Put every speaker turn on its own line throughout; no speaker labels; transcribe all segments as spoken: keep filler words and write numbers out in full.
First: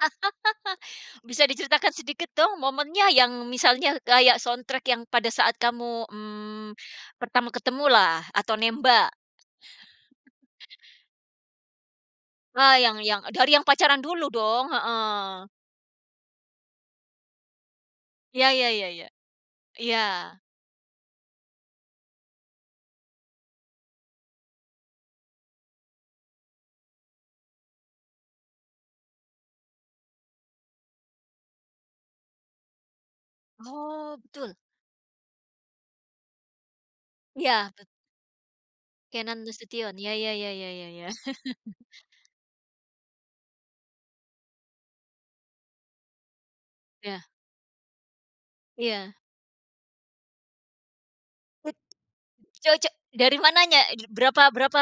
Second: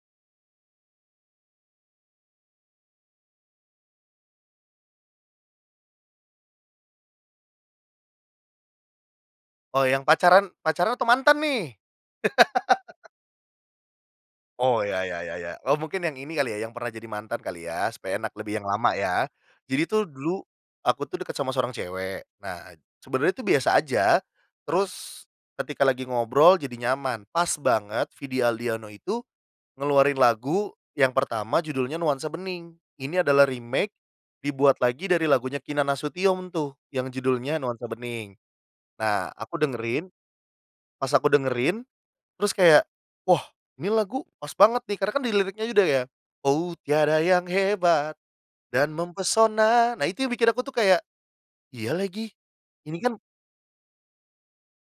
Bisa diceritakan sedikit dong momennya yang misalnya kayak soundtrack yang pada saat kamu, mmm, pertama ketemulah atau nembak.
Oh yang pacaran pacaran atau mantan nih?
A yang yang dari yang pacaran dulu dong,
Oh ya ya ya
heeh.
ya oh mungkin yang ini kali ya yang pernah jadi mantan kali ya supaya enak
Iya
lebih yang
iya iya
lama
iya,
ya, jadi
iya.
tuh dulu, aku tuh deket sama seorang cewek nah sebenarnya tuh biasa aja, terus, ketika lagi ngobrol jadi nyaman pas banget Vidi Aldiano itu, ngeluarin lagu yang pertama judulnya nuansa bening ini adalah remake,
Oh betul.
dibuat lagi dari lagunya Kinan Nasution tuh yang judulnya
Iya bet
nuansa bening, nah
Kenan
aku
Nasution
dengerin,
ya ya ya ya ya ya.
pas aku dengerin, terus kayak wah ini lagu pas banget nih karena kan diliriknya juga ya, oh tiada
Ya.
yang hebat, dan
Iya.
mempesona nah itu yang bikin aku tuh kayak, iya lagi
Coco
ini kan
dari mananya? Berapa berapa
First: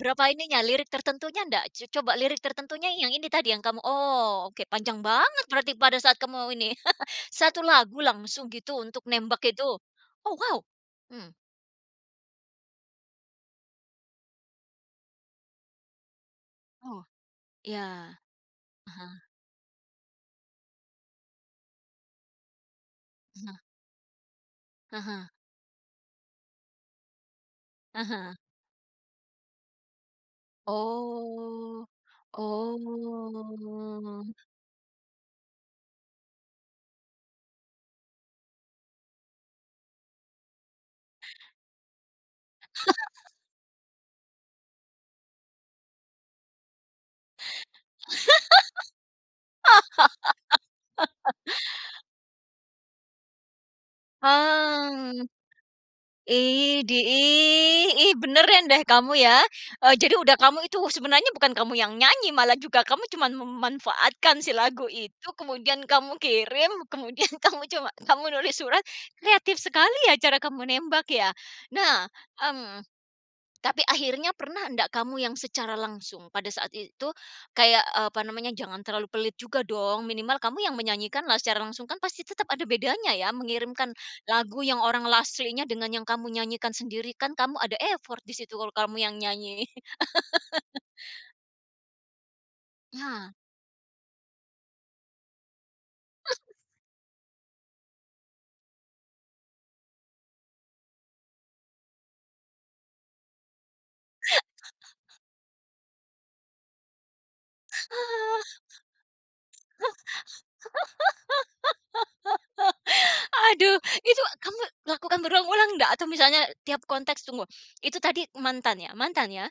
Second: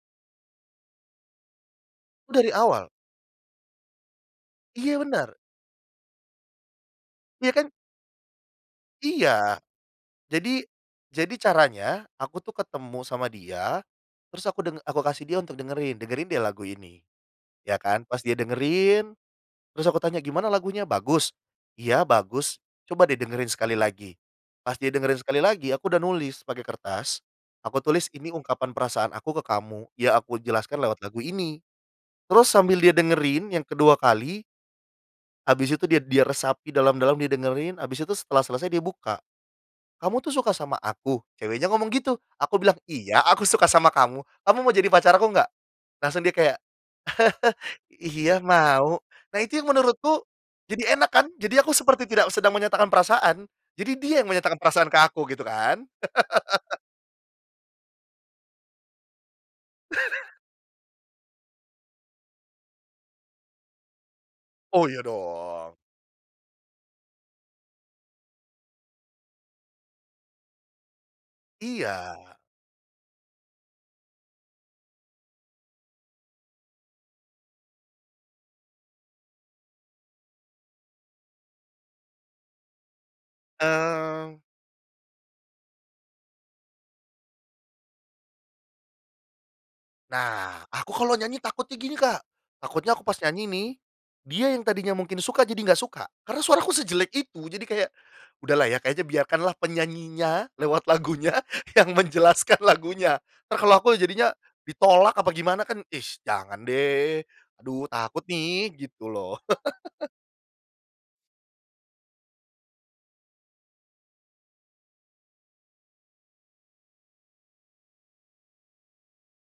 berapa ininya lirik tertentunya nggak coba lirik
Dari awal.
tertentunya yang ini tadi yang kamu oh oke
Iya
panjang
benar.
banget berarti pada saat kamu mau ini
Iya
satu
kan?
lagu langsung gitu untuk nembak
Iya,
itu? Oh wow,
jadi,
mmm.
jadi caranya aku tuh ketemu sama dia, terus aku deng aku kasih dia untuk dengerin dengerin deh lagu ini,
Oh,
ya
iya,
kan pas dia
ah
dengerin,
hah.
terus aku tanya, "Gimana lagunya bagus? "Iya bagus," "coba deh dengerin sekali lagi," pas dia
Ah
dengerin
hah.
sekali lagi aku udah nulis pakai kertas, aku
Ah
tulis ini
hah.
ungkapan perasaan aku ke kamu ya aku jelaskan lewat lagu ini,
Oh
terus sambil dia dengerin yang kedua
oh.
kali. Habis itu dia dia resapi dalam-dalam dia dengerin habis itu setelah selesai dia buka, "Kamu tuh suka sama aku?" Ceweknya ngomong gitu aku bilang, "iya aku suka sama kamu kamu mau jadi pacar aku enggak?" Langsung dia kayak, "iya mau" nah itu yang menurutku jadi enak kan jadi aku seperti tidak sedang menyatakan perasaan jadi dia yang menyatakan perasaan ke
Mmm,
aku gitu kan.
idih, ih ih, beneran deh kamu ya, eee, jadi udah kamu itu sebenarnya bukan kamu yang nyanyi malah juga kamu cuman memanfaatkan si lagu
Oh iya
itu
dong.
kemudian kamu kirim kemudian kamu cuma kamu nulis surat kreatif sekali ya cara kamu nembak ya nah,
Iya.
mmm, tapi akhirnya pernah nggak kamu yang secara langsung pada saat itu kayak, eee, apa namanya jangan terlalu pelit juga dong minimal kamu yang menyanyikanlah secara langsung kan pasti tetap ada bedanya ya mengirimkan
Eee.
lagu yang orang aslinya dengan yang kamu nyanyikan sendiri kan kamu ada effort di situ kalau kamu yang nyanyi.
Nah aku kalau nyanyi takutnya gini Kak, takutnya aku pas
Nah.
nyanyi nih, dia yang tadinya mungkin suka jadi gak suka karena suaraku sejelek itu jadi kayak, udahlah ya kayaknya biarkanlah penyanyinya lewat lagunya yang menjelaskan lagunya entar kalau aku jadinya ditolak apa gimana kan, ih, jangan deh, aduh takut nih gitu loh.
Aduh itu kamu lakukan berulang-ulang nggak atau misalnya tiap konteks tunggu itu tadi mantan ya mantan ya?